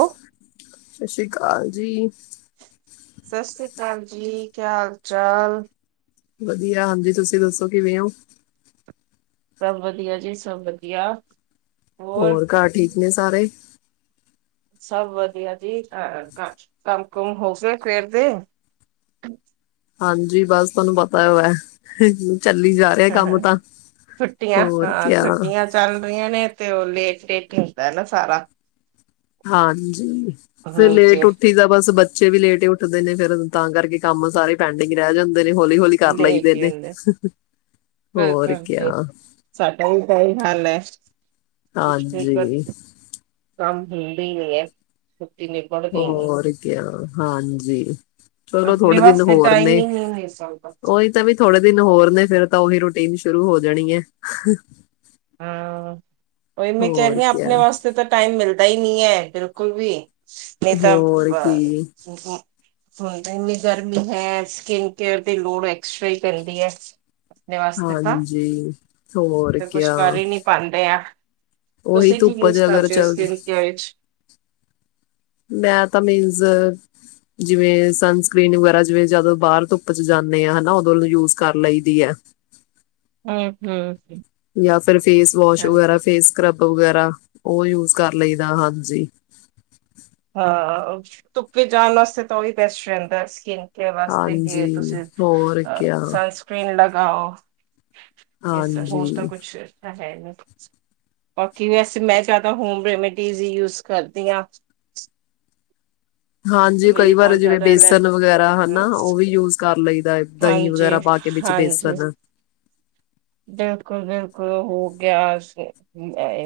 ਓ ਸਛੀ ਕਾਲ ਜੀ। ਸਤਿ ਸ਼੍ਰੀ ਅਕਾਲ ਜੀ ਕੀ ਹਾਲ ਚਾਲ ਵਧੀਆ ਹਾਂਜੀ ਸਤਿ ਸ਼੍ਰੀ ਅਕਾਲ ਕਿਵੇਂ ਹੋ? ਸਭ ਵਧੀਆ ਜੀ ਸਭ ਵਧੀਆ। ਹੋਰ ਘਰ ਠੀਕ ਨੇ ਸਾਰੇ। ਸਭ ਵਧੀਆ ਜੀ ਕੰਮ ਕੁਮ ਹੋ ਗ ਫੇਰ ਦੇ। ਹਾਂਜੀ ਬਸ ਤੁਹਾਨੂੰ ਪਤਾ ਹੈ ਚੱਲੀ ਜਾ ਰਿਹਾ ਕੰਮ ਹ ਤਾਂ ਛੱਟੀਆਂ ਹੋਰ ਹਾਂ ਕਿਆ ਛੁ ਟੀਆਂ। ਚੱਲ ਰਹੀਆਂ ਨੇ ਤੇ ਉਹ ਲੇਟ ਡੇਟ ਹੀ ਹੁੰਦਾ ਨਾ ਸਾਰਾ ਹਾਂਜੀ ਫਿਰ ਲੇਟ ਹਾਂਜੀ ਉੱਠ ਉਠੀ ਦਾ ਬਸ ਬੱਚੇ ਵੀ ਲੇਟ ਹੀ ਉੱਠਦੇ ਨੇ ਫੇਿਰ ਤਾਂ ਕਰਕੇ ਕੰਮ ਸਾਰੇ ਪੈਂਡਿੰਗ ਰਹਿ ਜਾਂਦੇ ਨੇ ਹੌਲੀ ਹੌਲੀ ਕਰ ਲਈਦੇ ਲੇਟ ਹੀ ਨੇ ਹੁੰਦਾ ਹੋਰ ਬਿਲਕੁਲ ਕ ਜੀ ਸਾਡਾ ਹੀ ਤਾਂ ਹੀ ਹਲ ਹੈ ਹਾਂਜੀ ਠਕ ਕੰਮ ਹੁੰਦੀ ਨੀ ਹੈ। ਸਤੀ ਨੇ। ਹੋਰ ਕ ਹਾਂਜੀ। ਚਲੋ ਆਪਣੇ ਥੋੜੇ ਦਿਨ ਵਾਸਤੇ ਹੋਰ ਟਾਈਮ ਨੇ ਹੀ ਨਹੀਂ ਮਿਲ ਸਕਦਾ ਉਹੀ। ਤਾਂ ਵੀ ਥੋੜੇ ਦਿਨ ਹੋਰ ਨੇ ਫੇਿਰ ਤਾਂ ਉਹੀ ਰੂਟੀਨ ਸ਼ੁਰੂ ਹੋ ਜਾਣੀ ਹੈ। ਹਾਂ ਉ ਮੈਂ ਕਹਿ ਹੋਰ ਰ ਹ ਕਿਆ ਆਪਣੇ ਵਾਸਤੇ ਤਾਂ ਟਾਈਮ ਮਿਲਦਾ ਹੀ ਨਹੀਂ ਹੈ ਬਿਲਕੁਲ ਵੀ ਨ ਹੀਂ ਤਾਂ ਹੋਰ ਕੀ ਅ। ਵੱਡੇ ਇਨੀ ਗਰਮੀ ਹੈ ਤੇ ਸਕਿਨ ਕੇਅਰ ਤੇ ਲੂ ਐਕਸਟਰਾ ਹੀ ਪੈਦੀ ਹੈ। ਆਪਣੇ ਵਾਸਤੇ ਤਾਂ ਹਾਂਜੀ ਹੋਰ ਤੇ ਕੁਛ ਕਿਆ ਕਰ ਹੀ ਨਹੀਂ ਪਾਉਂਦੇ ਆ ਉਹੀ ਤੁਸੀਂ ਕੀ ਧੁੱਪ ਯੂਜ ਚ ਅਗਰ ਕਰਦੇ ਹੋ ਚੱਲ ਸਕਿਨ ਕੇਅਰ ਵਿੱਚ ਮੈਂ ਤਾਂ ਮੇਨਜ਼। ਜਿਵੇਂ ਸਨਸਕ੍ਰਰੀਨ ਵਗੈਰਾ ਜਿਵੇਂ ਜਦੋਂ ਬਾਹਰ ਧੁੱਪ ਚ ਜਾਂਦੇ ਆ ਹਨਾ ਉਦੋਂ ਨ ਯੂਜ ਕਰ ਲਈਦੀ ਹੈ। ਹਮ ਹਮ ਯਾ ਫਿਰ ਫੇਸ ਵਾਸ਼ ਵਗੈਰਾ ਹਾਂਜੀ ਫੇਸ ਸਕਰਬ ਵਗੈਰਾ ਉਹ ਯੂਜ ਕਰ ਲਈਦਾ ਹਾਂ ਜੀ। ਧੁੱਪੇ ਜਾਣ ਵਾਸਤੇ ਤਾਂ ਉਹੀ ਬੈਸਟ ਰਹਿੰਦਾ ਸਕਿਨ ਵਾਸਤੇ ਕਿ ਹਾਂਜੀ ਤੁਸੀਂ ਹੋਰ ਕਿਆ ਸਨਸ੍ਰਰੀਨ ਲਗਾਓ। ਇਸ ਹੋਰ ਤਾਂ ਹਾਂਜੀ ਕੁਛ ਬਾਕੀ ਵੈਸੇ ਮੈਂ ਚਾਹਦਾ ਹੋਮ ਰੈਮਡੀਜ਼ ਹੀ ਯੂਜ ਕਰਦੀ ਹਾਂ। ਕਿਉਂਕਿ ਹਾਂਜੀ ਕਈ ਮੇਰੀ ਵਾਰ ਬਹੁਤ ਜਿਵੇਂ ਜ਼ਿਆਦਾ ਐਲਰ ਬੇਸਨ ਵਗੈਰਾ ਹਨਾ ਅ ਉਹ ਵੀ ਯੂਜ ਕਰ ਲਈਦਾ ਹੈ। ਦਹੀਂ ਵਗੈਰਾ ਹਾਂਜੀ ਪਾ ਕੇ ਵਿੱਚ ਹਾਂਜੀ ਬੇਸਣ ਬਿਲਕੁਲ ਬਿਲਕੁਲ ਹੋ ਗਿਆਸ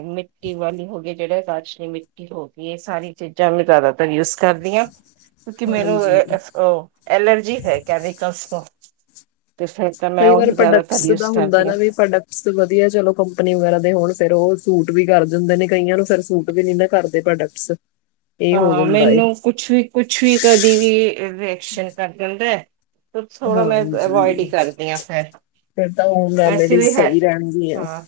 ਮਿੱਟੀ ਵਾਲੀ ਹੋ ਗਈ ਜਿਹੜਾ ਰਾਸ਼ਲੀ ਮਿੱਟੀ ਹੋ ਇਹ ਸਾਰੀ ਚੀਜ਼ਾਂ ਮੈਂ ਜ਼ਿਆਦਾਤਰ ਯੂਜ ਕਰਦੀ ਹਾਂ ਕਿਉਂਕਿ ਮੈਨੂੰ ਹਾਂਜੀ ਐਲਰਜੀ ਹੈ ਕੈਮੀਕਲਸ ਤੋਂ ਤੇ ਫਿਰ ਤਾਂ ਮੈਂ ਕਈ ਵਾਰ ਉਹੀ ਜਿਆਦਾਤਰ ਪ੍ਰੋਡਕਟਸ ਦਾ ਯੂਸ ਕਰ ਹੁੰਦਾ ਨਾ ਵੀ ਪ੍ਰੋਡਕਟਸ ਵਧੀਆ ਚਲੋ ਕੰਪਨੀ ਵਗੈਰਾ ਦੇ ਹੁਣ ਫੇਰ ਉਹ ਸੂਟ ਵੀ ਕਰ ਦਿੰਦੇ ਨੇ ਕਈਆਂ ਨੂੰ ਫਿਰ ਸੂਟ ਵੀ ਨਹੀਂ ਨਾ ਦਾ ਕਰਦੇ ਪ੍ਰੋਡਕਟਸ। ਇਹ ਹੋ ਹਾਂ ਜਾਂਦਾ ਏ ਮੈਨੂੰ ਕੁਛ ਵੀ ਕੁਛ ਵੀ ਕਦੀ ਵੀ ਰੀਐਕਸ਼ਨ ਕਰ ਦਿੰਦਾ। ਕੁਛ ਥੋੜ੍ਹਾ ਮੈਂ ਹਾਂਜੀ ਅਵੋਇਡ ਹੀ ਕਰਦੀ ਹਾਂ ਫੈਰ ਫਿਰ ਤਾਂ ਹੋਮ ਰੈਮਡੀ ਸਹੀ ਰਹਿਣਗ ਆ ਹਾਂ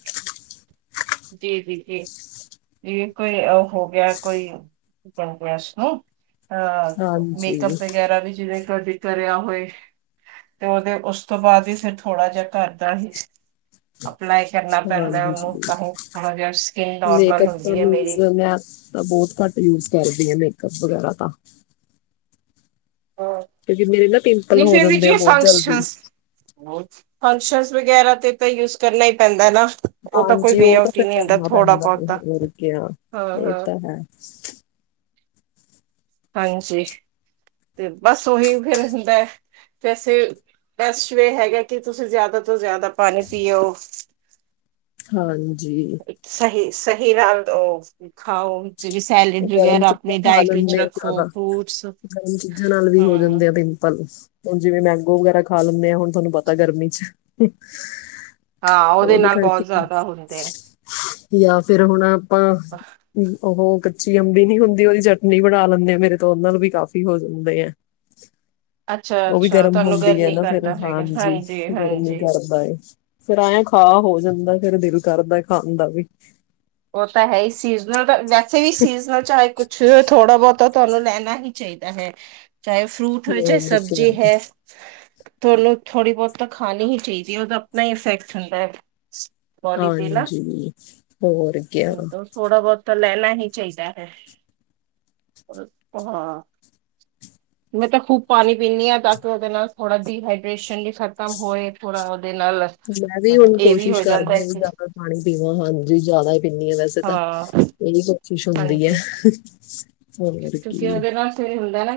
ਜੀ ਜੀ ਜੀ ਜ ਕੋਈ ਹੋ ਗਿਆ ਕੋਈ ਣ ਉਸ ਨੂੰ ਅਹ ਮੇਕਅਪ ਹਾਂਜੀ ਵਗੈਰਾ ਵੀ ਜਿਵੇਂ ਤੁਹਾਡੀ ਕਰਿਆ ਹੋਏ ਤੇ ਉਹਦੇ ਉਸ ਤੋਂ ਬਾਅਦ ਹੀ ਫਿਰ ਥੋੜਾ ਜਿਹਾ ਕਰਦਾ ਸੀ। ਅਪਲਾਈ ਕਰਨਾ ਪੈਂਦਾ ਉਹਨੂੰ ਹਾਂਜੀ ਤਾਂ ਹੀ ਜਿ ਸਕਿੰਨ ਨੋਰਮਲ ਮੇਕਅਪ ਤਾਂ ਹੁੰਦੀ ਹੈ ਮੀਨਜ਼ ਮੇਰੀ। ਮੈਂ ਤਾਂ ਬਹੁਤ ਘੱਟ ਯੂਜ ਕਰਦੀ ਆ ਮੇਕਅੱਪ ਵਗੈਰਾ ਤਾਂ ਕਿਉਂਕਿ ਮੇਰੇ ਨਾ ਪਿੰਪਲ ਨ ਹੋ ਫ ਜਾਂਦੇ ਜ ਆ ਬਹੁਤ ਫੰਕਸ਼ਨ ਜਲਦੀ ਫੰਕਸ਼ਨ ਵਗੈਰਾ ਤੇ ਤਾਂ ਯੂਜ ਕਰਨਾ ਹੀ ਪੈਂਦਾ ਨਾ। ਉਹ ਤਾਂ ਕੋਈ ਹਾਂਜੀ ਵੇ ਉਹ ਤਾਂ ਆਊਟ ਹੀ ਫਿਰ ਨਹੀਂ ਹੁੰਦਾ ਕਰਨਾ ਥੋੜਾ ਪੈਂਦਾ ਨਹੀਂ ਬਹੁਤਾ ਮਰ ਗਿਆ ਹਾਂ ਇਹ ਹਾਂ ਤਾਂ ਹੈ। ਹਾਂਜੀ ਤੇ ਬਸ ਉਹੀ ਫੇਰ ਹੁੰਦਾ। ਵੈਸੇ ਬੈਸ ਵੇ ਹੈਗਾ ਕਿ ਤੁਸੀਂ ਜ਼ਿਆਦਾ ਤੋਂ ਜ਼ਿਆਦਾ ਪਾਣੀ ਪੀਓ। ਹਾਂਜੀ। ਹਾਂਜੀ। ਸਹੀ ਸਹੀ ਨਾਲ ਉਹ ਖਾਓ ਜਿੜੀ ਸੈਲਡ ਵਗੈਰਾ ਆਪਣੀ ਡਾਇਟ ਵਿੱਚ। ਦੇ ਰੱਖੋ ਜ਼ਿਆਦਾ ਫਰੂਟਸ ਗਰਮ ਚੀਜ਼ਾਂ ਨਾਲ ਵੀ ਹੋ ਹਮ ਜਾਂਦੇ ਆ ਪਿੰਪਲ। ਹੁਣ ਜਿਵੇਂ ਮੈਂਗੋ ਵਗੈਰਾ ਖਾ ਲੈਂਦੇ ਆਾਂ ਹੁਣ ਤੁਹਾਨੂੰ ਪਤਾ ਗਰਮੀ ਚ। ਹਾਂ ਉਹਦੇ ਨਾਲ ਕਰਕੇ ਬਹੁਤ ਜ਼ਿਆਦਾ ਹੁੰਦੇ ਆ ਜਾਂ ਫਿਰ ਹੁਣ। ਆ। ਉਹ ਕੱਚੀ ਅੰਬੀ ਨੀ ਹੁੰਦੀ ਉਹਦੀ ਚਟਨੀ ਬਣਾ ਲੈਂਦੇ ਆ ਮੇਰੇ ਤੋਂ ਉਹ ਨਾਲ ਵੀ ਕਾਫ਼ੀ ਹੋ ਜਾਂਦੇ ਆ। ਅੱਛਾ ਉਹ ਵੀ ਅੱਛਾ ਗਰਮ ਤੁਹਾਨੂੰ ਹੁੰਦੀ ਹੈ ਗਰਮੀ ਨਾ ਫੇਰ ਕਰਦਾ ਹੈਗਾ ਹਾਂਜੀ ਗਰਮੀ ਹਾਂਜੀ ਕਰਦਾ। ਫੇਰ ਆਆ ਖਾ ਹੋ ਜਾਂਦਾ ਫੇਿਰ ਦਿਲ ਕਰਦਾ ਖਾਣ ਦਾ ਵੀ। ਹੋ ਤਾਂ ਹੈ ਸੀਜ਼ਨਲ ਵੈਸੇ ਵੀ ਸੀਜ਼ਨਲ ਚਾਹੇ ਕੁਛ ਥੋੜਾ ਬਹੁਤ ਤਾਂ ਤੁਹਾਨੂੰ ਲੈਣਾ ਹੀ ਚਾਹੀਦਾ ਹੈ ਚਾਹੇ ਫਰੂਟ ਹੋ ਚਾਹੇ ਹੋਰ ਕਿਆ ਸਬਜ਼ੀ ਹੈ। ਤੁ ਉਹਨੂੰ ਥੋੜ੍ਹੀ ਬਹੁਤ ਤਾਂ ਖਾਣੀ ਹੀ ਚਾਹੀਦੀ ਹੈ ਉਹਦਾ ਆਪਣਾ ਹੀ ਇਫੈਕਟ ਹੁੰਦਾ ਹੈ। ਬੋਡੀ ਤੇ ਨਾ ਹਾਂਜੀ ਹੋਰ। ਕਿਆ ਥੋੜਾ ਬਹੁਤ ਤਾਂ ਲੈਣਾ ਹੀ ਚਾਹੀਦਾ ਹੈ। ਹਾਂ। ਮੈਂ ਤਾਂ ਖੂਬ ਪਾਣੀ ਪੀਂਦੀ ਹਾਂ ਤਾਂ ਕਿ ਉਹਦੇ ਨਾਲ ਥੋੜਾ ਡੀਹਾਈਡ੍ਰੇਸ਼ਨ ਲਈ ਖਤਮ ਹੋਏ ਥੋੜਾ ਉਹਦੇ ਨਾਲ ਮੈਂ ਵੀ ਹੁਣ ਇਹ ਵੀ ਹੋ ਕੋਸ਼ਿਸ਼ ਕਰਦੀ ਜਾਂਦਾ ਹਾਂ ਵੀ ਕਿ ਜ਼ਿਆਦਾ ਪਾਣੀ ਪੀਵਾਂ ਹਾਂਜੀ ਜ਼ਿਆਦਾ ਪੀਨੀ ਹ ਵੈਸੇ ਤਾਂ ਹਾਂ ਇਹੀ ਕੋਸ਼ਿਸ਼ ਹੁੰਦੀ ਹੈ। ਹਾਂਜੀ। ਹੋਰ ਤੁਸੀਂ ਕੀ ਉਹਦੇ ਨਾਲ ਇਹ ਹੁੰਦਾ ਨਾ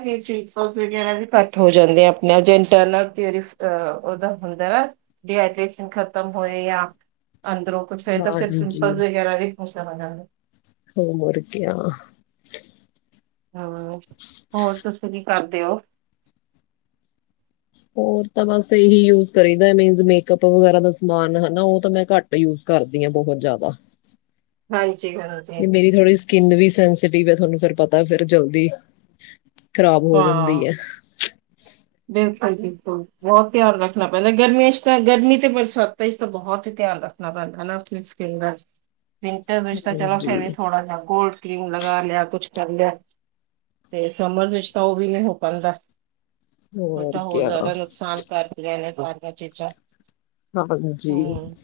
ਘੱਟ ਹੋ ਜਾਂਦੇ ਆਪਣੇ ਇੰਟਰਨਲ। ਅ ਉਹਦਾ ਹੁੰਦਾ ਵ ਡੀਹਾਈਡ੍ਰੇਸ਼ਨ ਖਤਮ ਹੋਏ ਜਾਂ ਅੰਦਰੋਂ। ਕੁਛ ਹੈ ਤਾਂ ਫਿਰ ਮਿਪਲ ਹਾਂਜੀ ਵਗੈਰਾ ਵੀ ਚਲਾ ਜਾਂਦਾ। ਹੋ ਮੁਰਗਿਆ। ਹਾਂ ਹੋਰ ਤੁਸੀਂ ਕੀ ਕਰਦੇ ਹੋ? ਹੋਰ ਤਾਂ ਬਸ ਇਹੀ ਯੂਜ ਕਰੀਦਾ ਮਿੰਸ ਮੇਕਅਪ ਵਗੈਰਾ ਦਾ ਸਮਾਨ ਹਨਾ ਉਹ ਤਾਂ ਮੈਂ ਘੱਟ ਯੂਜ ਕਰਦੀ ਹਾਂ ਬਹੁਤ ਜ਼ਿਆਦਾ। ਹਾਂਜੀ ਹਾਂ। ਮੇਰੀ ਥੋੜ੍ਹੀ ਸਕਿੰਨ ਵੀ ਸੈਂਸਟਿਵ ਹੈ ਤੁਹਾਨੂੰ ਫ ਪਤਾ ਫਿਰ ਜਲਦੀ ਖ਼ਰਾਬ ਹੋ ਹਾਂ। ਜਾਂਦੀ ਹੈ ਬਿਲਕੁਲ ਬਿਲਕੁਲ ਬਹੁਤ ਧਿਆਨ ਰੱਖਣਾ ਪੈਂਦਾ ਗਰਮੀਆਂ ਚ ਤਾਂ ਗਰਮੀ ਤੇ ਬਰਸਾਤਾਂ ਚ ਤਾਂ ਬਹੁਤ ਹੀ ਧਿਆਨ ਰੱਖ ਨਾ ਆਪ ਸਕੀਨ ਵਿੰਟਰ ਵਿੱਚ ਤਾਂ ਚਲੋ ਫਿਰ ਵੀ ਹਾਂਜੀ ਥੋੜਾ ਜਿਹਾ ਗੋਲਡ ਕਰੀਮ ਲਗਾ ਲਿਆ ਕੁਛ ਕਰ ਲਿਆ ਤੇ ਸਮਰ ਵਿੱਚ ਤਾਂ ਉਹ ਵੀ ਨਹੀਂ ਹੋ ਪਾਦਾ ਉਹ ਤਾ ਹੋਰ ਜ਼ਿਆਦਾ ਨੁਕਸਾਨ ਕਰ ਬਾਰ ਬਾਰ ਚੀਜਾਂ ਹਾਂਜੀ ਹੁ।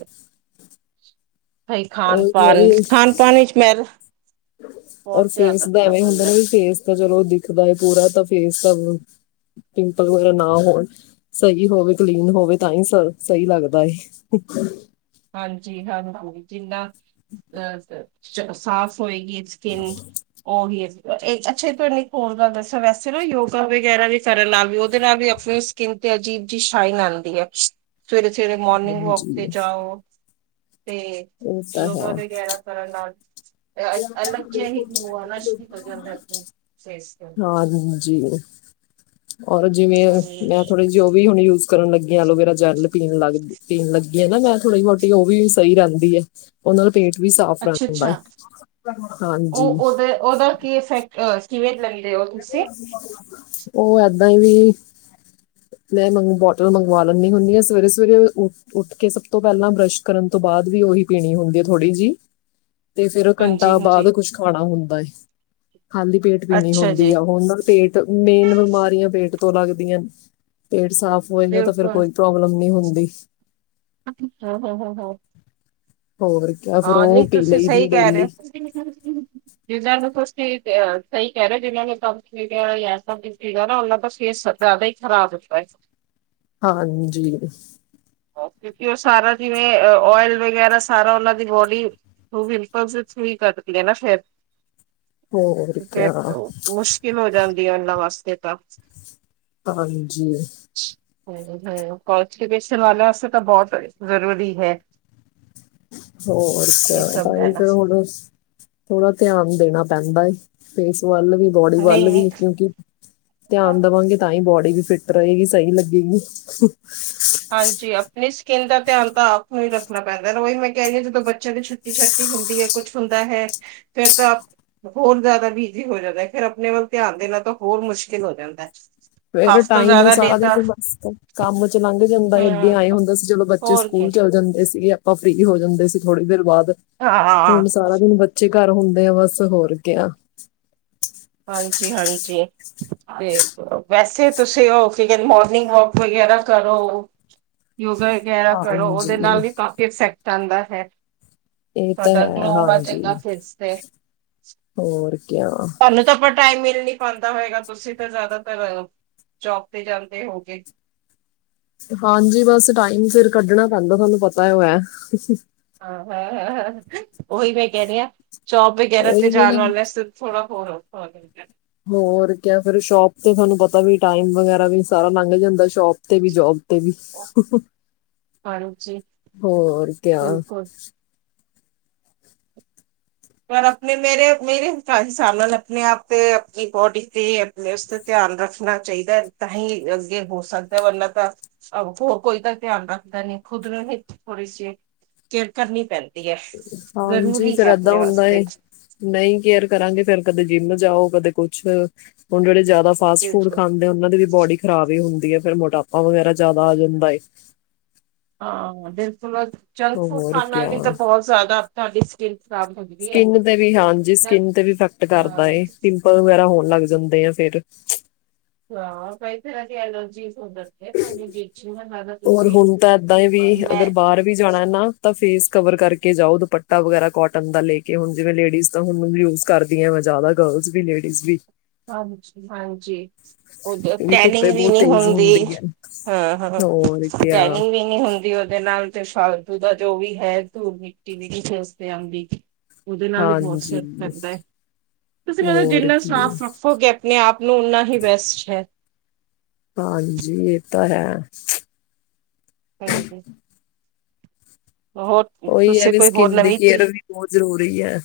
ਭ ਖਾਣ ਉਹੀ ਹੈ ਪਾਨ ਵੀ ਖਾਣ ਪਾਨ ਵਿੱਚ ਮੈਂ ਔਰ ਬਹੁਤ ਧਿਆਨ ਫੇਸ ਦਾ ਰੱਖਣਾ ਐਵੇਂ ਹੁੰਦਾ ਨਾ ਪੈਂਦਾ। ਵੀ ਫੇਸ ਦਾ ਚਲੋ ਦਿਖਦਾ ਹੈ ਪੂਰਾ ਤਾਂ ਫੇਸ ਦਾ ਪਿੰਪਲ ਵਗੈਰਾ ਨਾ ਹੋਣ। ਸਹੀ ਹੋਵੇ ਕਲੀਨ ਹੋਵੇ ਤਾਂ ਹੀ ਸ ਸਹੀ ਲੱਗਦਾ ਏ। ਹਾਂਜੀ ਹਾਂ ਹਾਂਜੀ ਜਿੰਨਾ ਅਹ ਸਾਫ਼ ਹੋਏਗੀ ਸਕਿਨ। ਉਓਹੀ ਅੱਛਾ ਤੁਹਾਡੇ ਇੱਕ ਹੋਰ ਗੱਲ ਦੱਸਿਆ ਵੈਸੇ ਨਾ ਯੋਗਾ ਵਗੈਰਾ ਵੀ ਕਰਨ ਨਾਲ ਵੀ ਉਹਦੇ ਨਾਲ ਵੀ ਅ ਕਿ ਤੇ ਅਜੀਬ ਜਿ ਸ਼ਾਈਨ ਆਉਂਦੀ ਹੈ ਸਵੇਰੇ ਸਵੇਰੇ ਮੋਰਨਿੰਗ ਵਾਕ ਹਾਂਜੀ ਤੇ ਜਾਓ। ਤੇ ਉਹ ਤਾਂ ਯੋਗਾ ਹੈ ਵਗੈਰਾ ਕਰਨ ਨਾਲ। ਅਲਗ ਜ ਹੀ ਗਿਲੋਅ ਸ਼ੁਰੂ ਹੋ ਜਾਂਦਾ ਫੇਸ ਤੈ। ਹਾਂਜੀ ਔਰ ਜਿਵੇਂ ਮੈਂ ਹਾਂਜੀ। ਥੋੜੀ ਜਿ ਉਹ ਵੀ ਹੁਣ ਯੂਜ। ਕਰਨ ਲੱਗ ਐਲੋਵੇਰਾ ਜੈਲ ਪੀਣ ਲੱਗ ਗਿ ਪੀਣ ਲੱਗੀ ਆ ਨਾ ਮੈਂ ਥੋੜ੍ਹੀ ਮੋਟੀ ਹੋਗੀ, ਵੀ ਸਹੀ ਰਹਿੰਦੀ ਹੈ ਉਹਨਾਂ ਪੇਟ ਵੀ ਸਾਫ਼ ਅੱਛਾ ਰਹਿੰਦਾ ਹੈ, ਅੱਛਾ ਹਾਂਜੀ। ਉਹ ਉਹਦੇ ਉਹਦਾ ਕੀ ਇਫ ਕਿਵੇਂ ਲੈਂਦੇ ਹੋ ਤੁਸੀਂ? [unintelligible] ਓ ਏਦਾਂ ਹੀ ਨੀ। ਮੈਂ ਮੰਗਵਾ ਬੋਟਲ ਮੰਗਵਾ ਲੈਨੀ ਹੁੰਨੀ ਆ ਸਵੇਰੇ-ਸਵੇਰੇ ਓ ਉੱਠ ਕੇ, ਸਭ ਤੋਂ ਪਹਿਲਾਂ ਬਰੱਸ਼ ਕਰਨ ਤੋਂ ਬਾਅਦ ਵੀ ਉਹੀ ਪੀਣੀ ਹੁੰਦੀ ਹੈ ਥੋੜੀ ਜਿਹੀ। ਤੇ ਫੇਰ ਹਾਂਜੀ ਘੰਟਾ ਬਾਅਦ ਹਾਂਜੀ ਕੁਛ ਖਾਣਾ ਹੁੰਦਾ, ਖਾਲੀ ਪੇਟ ਵੀ ਨੀ ਅੱਛਾ ਹੁੰਦਾ। ਜੀ ਹੁਨਂ ਨਾ ਪੇਟ ਮੇਨ ਬਿਮਾਰੀਆਂ ਪੇਟ ਤੋਂ ਲੱਗਦੀਆਂ ਪੇਟ ਸਾਫ਼ ਹੋਏਗਾ ਤਾਂ ਫਿਰ ਬਿਲਕੁਲ ਕੋਈ ਪ੍ਰੋਬਲਮ ਨਹੀਂ ਹੁੰਦੀ। ਹੂੰ-ਹੂੰ-ਹੂੰ। ਹੋ ਹਾ, ਨੀ ਤੁਸੀਂ ਸਹੀ ਕਹਿ ਰਹੇ। ਜਿਨਾਂ ਨੂੰ ਤੁਸੀ ਸਹੀ ਕਹਿ ਰਹੇ ਹੋ ਜਿਹਨਾਂ ਨੂੰ ਕਬਜ ਸੀਗਾ ਗੈਸ ਸੀਗਾ ਨਾ ਉਨਾ ਤਾਂ ਫੇਸ ਜ਼ਿਆਦਾ ਹੀ ਖਰਾਬ ਹੁੰਦਾ ਹੈ। ਹਾਂਜੀ। ਕਿਉਂਕਿ ਉਹ ਸਾਰਾ ਜਿਵੇਂ ਓਇਲ ਵਗੈਰਾ ਸਾਰਾ ਉਹਨਾਂ ਦੀ ਬੋਡੀ ਉਹ ਪਿਮਪਲ ਹੀ ਕੱਢ ਦੀ ਹੈਨਾ ਫਿਰ ਹੋਰ ਕਿਆ ਕਿਵੇ ਹੋ ਜਾਂਦੀ ਆ ਉਹਨਾਂ ਵਾਸਤੇ ਤਾਂ। ਹਾਂਜੀ। ਹਯੇ-ਹਯੇ, ਕੋਨਸਟੀਪੇਸ਼ਨ ਵਾਲਿਆਂ ਵਾਸਤੇ ਤਾਂ ਬਹੁਤ ਜ਼ਰੂਰੀ ਹੈ। ਹੋਰ ਇਹ ਕਿਆ ਸਭ ਤਾਂਹੀ ਲੈਣਾ ਜਰੂਰੀ ਹੁਣ ਬਸ ਥੋੜ੍ਹਾ ਧਿਆਨ ਦੇਣਾ ਪੈਂਦਾ ਹੈ ਫੇਸ ਵੱਲ ਵੀ, ਬੋਡੀ ਵੱਲ ਨਹੀਂ ਵੀ ਨਹੀਂ ਕਿਉਂਕਿ ਧਿਆਨ ਦੇਵਾਂਗੇ ਤਾਂ ਹੀ ਬੋਡੀ ਵੀ ਫਿਟ ਰਹੇਗੀ, ਸਹੀ ਲੱਗੇਗੀ। ਹਾਂਜੀ, ਆਪਣੀ ਸਕਿੰਨ ਦਾ ਧਿਆਨ ਤਾਂ ਆਪ ਨੂੰ ਹੀ ਰੱਖਣਾ ਪੈਂਦਾ ਉਹੀ ਮੈਂ ਕਹਿ ਰਹੀ ਹਾਂ ਜਦੋਂ ਬੱਚਿਆਂ ਦੀ ਛੁੱਟੀ ਛੁਟੀ-ਛਟੀ ਹੁੰਦੀ ਹੈ, ਕੁੱਛ ਹੁੰਦਾ ਹੈ ਫੇਰ ਤਾਂ ਹੋਰ ਜ਼ਿਆਦਾ ਬਿਜੀ ਹੋ ਜਾਂਦਾ ਫਿਰ ਆਪਣੇ ਵੱਲ ਧਿਆਨ ਦੇਣਾ ਤਾਂ ਹੋਰ ਮੁਸ਼ਕਿਲ ਹੋ ਜਾਂਦਾ। ਫੇਰ ਹਾਫ ਤੋਂ ਟਾਈਮ ਜ਼ਿਆਦਾ ਡੇ ਸਾਰਾ ਦਿਨ ਤਾਂ ਮਸ ਕੰਮ ਚ ਲੰਘ ਜਾਂਦਾ, ਅੱਗੇ ਹੂੰ ਆਏ ਹੁੰਦਾ ਸੀ ਚਲੋ ਬੱਚੇ ਹੋਰ ਸਕੂਲ ਕੀ ਚਲੇ ਜਾਂਦੇ ਸੀਗੇ। ਆਪਾਂ ਫ੍ਰੀ ਹੋ ਜਾਂਦੇ ਸੀ ਥੋੜੀ ਦੇਰ ਬਾਅਦ ਹੁਣ ਹਾਂ ਸਾਰਾ ਦਿਨ ਬ ਚੇ ਘਰ ਹੁੰਦੇ ਆ ਬਸ ਹੋਰ ਕਿਆ। ਹਾਂਜੀ- ਹਾਂਜੀ। ਤੇ ਵੈਸੇ ਤੁਸੀਂ ਹੋ ਕੀ ਕਹਿੰਦੇ ਮੋਰਨਿੰਗ ਵਾਕ ਵਗੈਰਾ ਕਰੋ। ਯੋਗਾ ਵਗੈਰਾ ਕਰੋ ਉਹਦੇ ਨਾਲ ਹਾਂਜੀ ਵੀ ਕਾਫੀ ਇਫੈਕਟ ਆਉਂਦਾ ਹੈ। ਇਹ ਤਾਂ ਤੁਹਾਡਾ ਹੈ ਗਲੋ ਹਾਂਜੀ ਆਜਾਏਗਾ ਫੇਸ ਤੇ। ਹੋਰ ਕਿਆ? ਤੁਹਾਨੂੰ ਤਾਂ ਆਪਾਂ ਟਾਈਮ ਮਿਲ ਨੀ ਪਾਉਂਦਾ ਹੋਏਗਾ, ਤੁਸੀਂ ਤਾਂ ਜ਼ਿਆਦਾਤਰ ਜੋਬ ਤੇ ਜਾਂਦੇ ਹੋਉਗੇ। ਹਾਂਜੀ, ਬਸ ਟਾਈਮ ਫਿਰ ਕੱਢਣਾ ਪੈਂਦਾ ਤੁਹਾਨੂੰ ਪਤਾ ਹੋ ਹੈ। ਹਾਂ ਹੇ ਹੇ ਉਹੀ ਮੈਂ ਕਹਿ ਰਹੀ ਹਾਂ ਜੋਬ ਵਗੈਰਾ ਉਹੀ ਤੇ ਜਾਣ ਵੀ ਵਾਲਾ ਥੋੜਾ ਹੋਰ ਔਖਾ ਹੋ ਜਾਂਦਾ ਹੇ। ਹੋਰ ਕਿਆ, ਫਿਰ ਸ਼ੋਪ ਤੇ ਤੁਹਾਨੂੰ ਪਤਾ ਵੀ ਟਾਈਮ ਵਗੈਰਾ ਵੀ ਸਾਰਾ ਲੰਘ ਜਾਂਦਾ ਸ਼ੋਪ ਤੇ ਵੀ ਜੋਬ ਤੇ ਵੀ। ਹ [unintelligible] ਹਾਂਜੀ। ਹੋਰ ਕਿਆ। ਬਿਲਕੁਲ ਪਰ ਆਪਣੇ ਮੇਰੇ-ਮੇਰੇ ਹਿਸਾਬ ਨਾਲ ਆਪਣੇ ਆਪ ਤੇ, ਆਪਣੀ ਬੋਡੀ ਤੇ ਉਸ ਤੇ ਧਿਆਨ ਰੱਖਣਾ ਚਾਹੀਦਾ ਤਾਂ ਹੀ ਅੱਗੇ ਹੋ ਸਕਦਾ ਵਰਨਾਂ ਤਾਂ ਕੋਈ-ਕੋਈ ਤਾਂ ਧਿਆਨ ਰੱਖਦਾ ਨਹੀਂ ਖੁਦ ਨੂੰ ਹੀ ਥੋੜ੍ਹੀ ਚਿਰ ਕੇਅਰ ਕਰਨੀ ਪੈਂਦੀ ਹੈ। ਜ਼ਰੂਰੀ ਹੈ। ਦਾ ਆਪਣੇ ਹੁੰਦਾ ਵਾਸਤੇ ਹੈ। ਨਹੀਂ ਕੇਅਰ ਕਰਾਂਗੇ ਫੇਰ ਕਦੇ ਜਿੰਮ ਜਾਓ, ਕਦੇ ਕੁਛ ਹੋਲੇ-ਹੋਲੇ ਜ਼ਿਆਦਾ ਫਾਸਟ- ਫੂਡ ਬਿਲਕੁਲ ਖਾਂਦੇ ਉਹਨਾਂ ਦੀ ਵੀ ਬੋਡੀ ਖਰਾਬ ਹੀ ਹੁੰਦੀ ਹੈ ਫਿਰ ਮੋਟਾਪਾ ਵਗੈਰਾ ਜਿਆਦਾ ਆ ਜਾਂਦਾ ਹੈ। ਆਂ, ਬਿਲਕੁਲ'ਚ ਜੰਕ- ਫੂਡ ਹੋਰ ਖਾਣਾ ਕਿਆ ਵੀ ਤਾਂ ਬਹੁਤ ਜ਼ਿਆਦਾ, ਤੁਹਾਡੀ ਸ੍ਕਿੰਨ ਖਰਾਬ ਹੰਦੀ ਹੈ। ਇਫ਼ੈਕਟ ਹਾਂ ਕਰਦਾ ਏ, ਪਿੰਪਲ ਵਗੈਰਾ ਹੋਣ ਲੱਗ ਜਾਂਦੇ ਆ ਫਿਰ। ਹਾਂ, ਕਈ ਤਰ੍ਹਾਂ ਦੀ ਐਲਰਜੀ ਹੋ ਜਾਂ [unintelligible] ਜੀ ਛੀ ਮੈਂ ਲੱਗਦਾ ਔਰ ਤੁਸੀਂ ਹੁਣ ਤਾਂ ਏਦਾਂ ਹੀ ਤਾਂ ਵੀ ਮੈਂ ਅਗਰ ਬਾਹਰ ਵੀ ਜਾਣਾ ਨਾ, ਤਾਂ ਫੇਸ ਕਵਰ ਕਰਕੇ ਜਾਓ, ਦੁਪੱਟਾ ਵਗੈਰਾ ਕੌਟਨ ਦਾ ਲੇਕੇ, ਹੁਣ ਜਿਵੇਂ ਲੇਡੀਜ਼ ਤਾਂ ਹੁਣ ਯੂਜ ਕਰਦੀਆਂ ਵਾ, ਜ਼ਿਆਦਾ ਗਰਲਜ਼ ਵੀ ਲੇਡੀਜ਼ ਵੀ। ਹਾਂਜੀ-ਹਾਂਜੀ, ਉਦੋਂ ਕਿਉਂਕਿ ਟੈਨਿੰਗ ਧੁੱਪੇ ਵੀ ਬਹੁਤ ਨੀ ਤੇਜ਼ ਹੁੰਦੀ। ਹੈ ਹਾਂ-ਹਾਂ, ਹੋਰ ਕਿਆ ਟੈਨੀਂਗ ਵੀ ਹੁੰਦੀ ਉਹਦੇ ਨਾਲ, ਤੇ ਫਾਲਦੂ ਦਾ ਜੋ ਵੀ ਹੈ, ਧੂਲ-ਮਿੱਟੀ ਵੀ ਉਸਤੇ ਆਂਦੀ। ਉਹਦੇ, ਨਾਲ ਵੀ ਬਹੁਤ ਸ ਹਾਂਜੀ, ਪੈਂਦਾ ਹੈ, ਤੁਸੀਂ ਕਹਿੰਦੇ ਹੋਰ ਜਿੰਨੇ ਕੀ ਸਾਫ਼ ਰ, ਖੋਗੇ, ਆਪਣੇ-ਆਪ ਨੂੰ ਓਨਾ ਹੀ ਬੈਸਟ ਹੈ। ਹਾਂਜੀ, ਇਹ ਤਾ ਹੈ। ਹਾਂਜੀ, ਬਹੁਤ, ਉਹੀ, ਆ ਵੀ ਸਕਿੰਨ ਦੀ ਕੇਅਰ ਵੀ ਬਹੁਤ ਜ਼ਰੂਰੀ ਐ।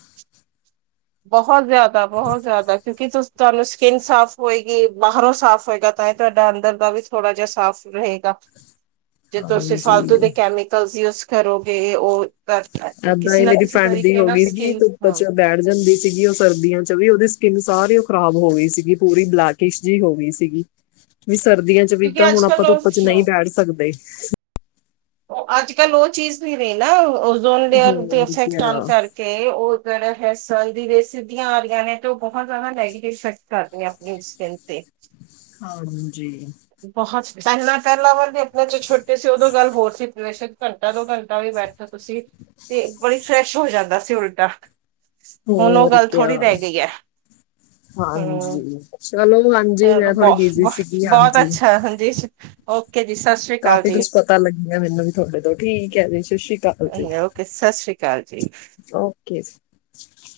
ਬਹੁਤ ਜਿਆਦਾ, ਬਹੁਤ ਜਿਆਦਾ, ਕਿਉਂਕਿ ਤੁ ਤੁਹਾਨੂੰ ਸਕਿੰਨ ਸਾਫ਼ ਹੋਏਗੀ, ਬਾਹਰੋਂ ਸਾਫ਼ ਹੋਏਗਾ, ਤਾਂ ਹੀ ਤੁਹਾਡਾ ਅੰਦਰ ਦਾ ਵੀ ਥੋੜਾ ਜਿਹਾ ਸਾਫ਼ ਰਹੇਗਾ। ਜੇ ਤੁਸੀਂ ਫਾਲਤੂ ਦੇ ਹਾਂਜੀ, ਕੈਮੀਕਲਸ ਯੂਜ ਕਰੋਗੇ, ਉਹ ਗਲਤ ਹੈ, ਏਦਾਂ ਕਿਸੀ ਹੀ ਨਾ ਮੇਰੀ ਕਿਸੀ ਫਰੈਂਡ ਦੀ ਤਰੀਕੇ ਹੋ ਨਾਲ, ਗਈ ਸੀਗੀ ਸਕੀਨ ਧੁੱਪ ਹਾਂ। ਚ ਬੈਠ ਜਾਂਦੀ ਸੀਗੀ ਉਹ ਸਰਦੀਆਂ'ਚ ਵੀ ਉਹਦੀ ਸਕਿੰਨ ਸਾਰੀ ਓ ਖਰਾਬ ਹੋ ਗਈ ਸੀਗੀ, ਪੂਰੀ ਬਲੈਕ। ਕਿਸ਼ ਜੀ ਹੋ ਗਈ ਸੀਗੀ, ਵੀ ਸਰਦੀਆਂ'ਚ ਵੀ ਤਾਂ ਕਿਉਂਕਿ ਅੱਜ ਹੁਣ ਆਪਾਂ ਧੁੱਪ'ਚ ਨਹੀਂ ਬੈਠ ਸਕਦੇ। ਅੱਜ-ਕੱਲ ਉਹ ਚੀਜ਼ ਨਹੀਂ ਰਹੀ ਨਾ, ਓਜ਼ੋਨ ਲੇਅਰ ਦੇ ਹੋਰ ਇਫੈਕਟ ਕਿਆ ਆਨ ਕਰਕੇ। ਤੇ, ਉਹ ਜਿਹੜਾ ਹੈ ਸਨ ਦੀ ਰੇ ਸਿੱਧੀਆਂ ਆ ਰਹੀਆਂ ਨੇ, ਤੇ ਉਹ ਬਹੁਤ ਜਿਆਦਾ ਨੈਗੇਟਿਵ ਇਫ਼ੈਕ੍ਟ ਕਰਦੀਆਂ ਆਪਣੀ ਸ੍ਕਿੰਨ ਤੇ। ਹਾਂ ਜੀ। ਬਹੁਤ ਪਹਿਲਾਂ-ਪਹਿਲਾਂ ਵਰਗੇ ਦੇ ਆਪਣੇ'ਚ ਛੋਟੇ ਸੀ, ਉਦੋਂ ਗੱਲ ਹੋਰ ਸੀੇ, ਬੇਸ਼ੱਕ ਘੰਟਾ ਦੋ ਘੰਟਾ ਵੀ ਬੈਠ ਤੁਸੀਂ ਤੇ, ਬੜੀ ਫਰੈਸ਼ ਹੋ ਜਾਂਦਾ ਸੀ, ਉਲਟਾ। ਹੁਣ, ਉਹ ਹੋਰ ਗੱਲ ਕਿਆ ਥੋੜ੍ਹੀ ਰਹਿ ਗਈ ਹੈ। ਹਮ ਹਾਂਜੀ। ਚਲੋ, ਹਾਂਜੀ ਚਲੋ ''ਮੈਂ ਥੋੜੀ ਬਹੁ ਬਿਜੀ ਸੀਗੀ, ਬਹੁ- ਹਾਂ ਬਹੁਤ ਅੱਛਾ। ਹਾਂਜੀ, ਓਕੇ-ਜੀ ਸਸ਼ ਕਾਫ਼ੀ ਕੁਛ ਪਤਾ ਲੱਗਗਿਆ, ਮੈਨੂੰ ਵੀ ਥੋਡੇ ਤੋਂ, ਠੀਕ ਹੈ ਜੀ, ਸਤਿ ਸ਼੍ਰੀ ਕਾਲ ਜੀ, ਓਕੇ ਸਤਿ ਸ੍ਰੀ ਅਕਾਲ ਜੀ ਓਕੇ ਜੀ।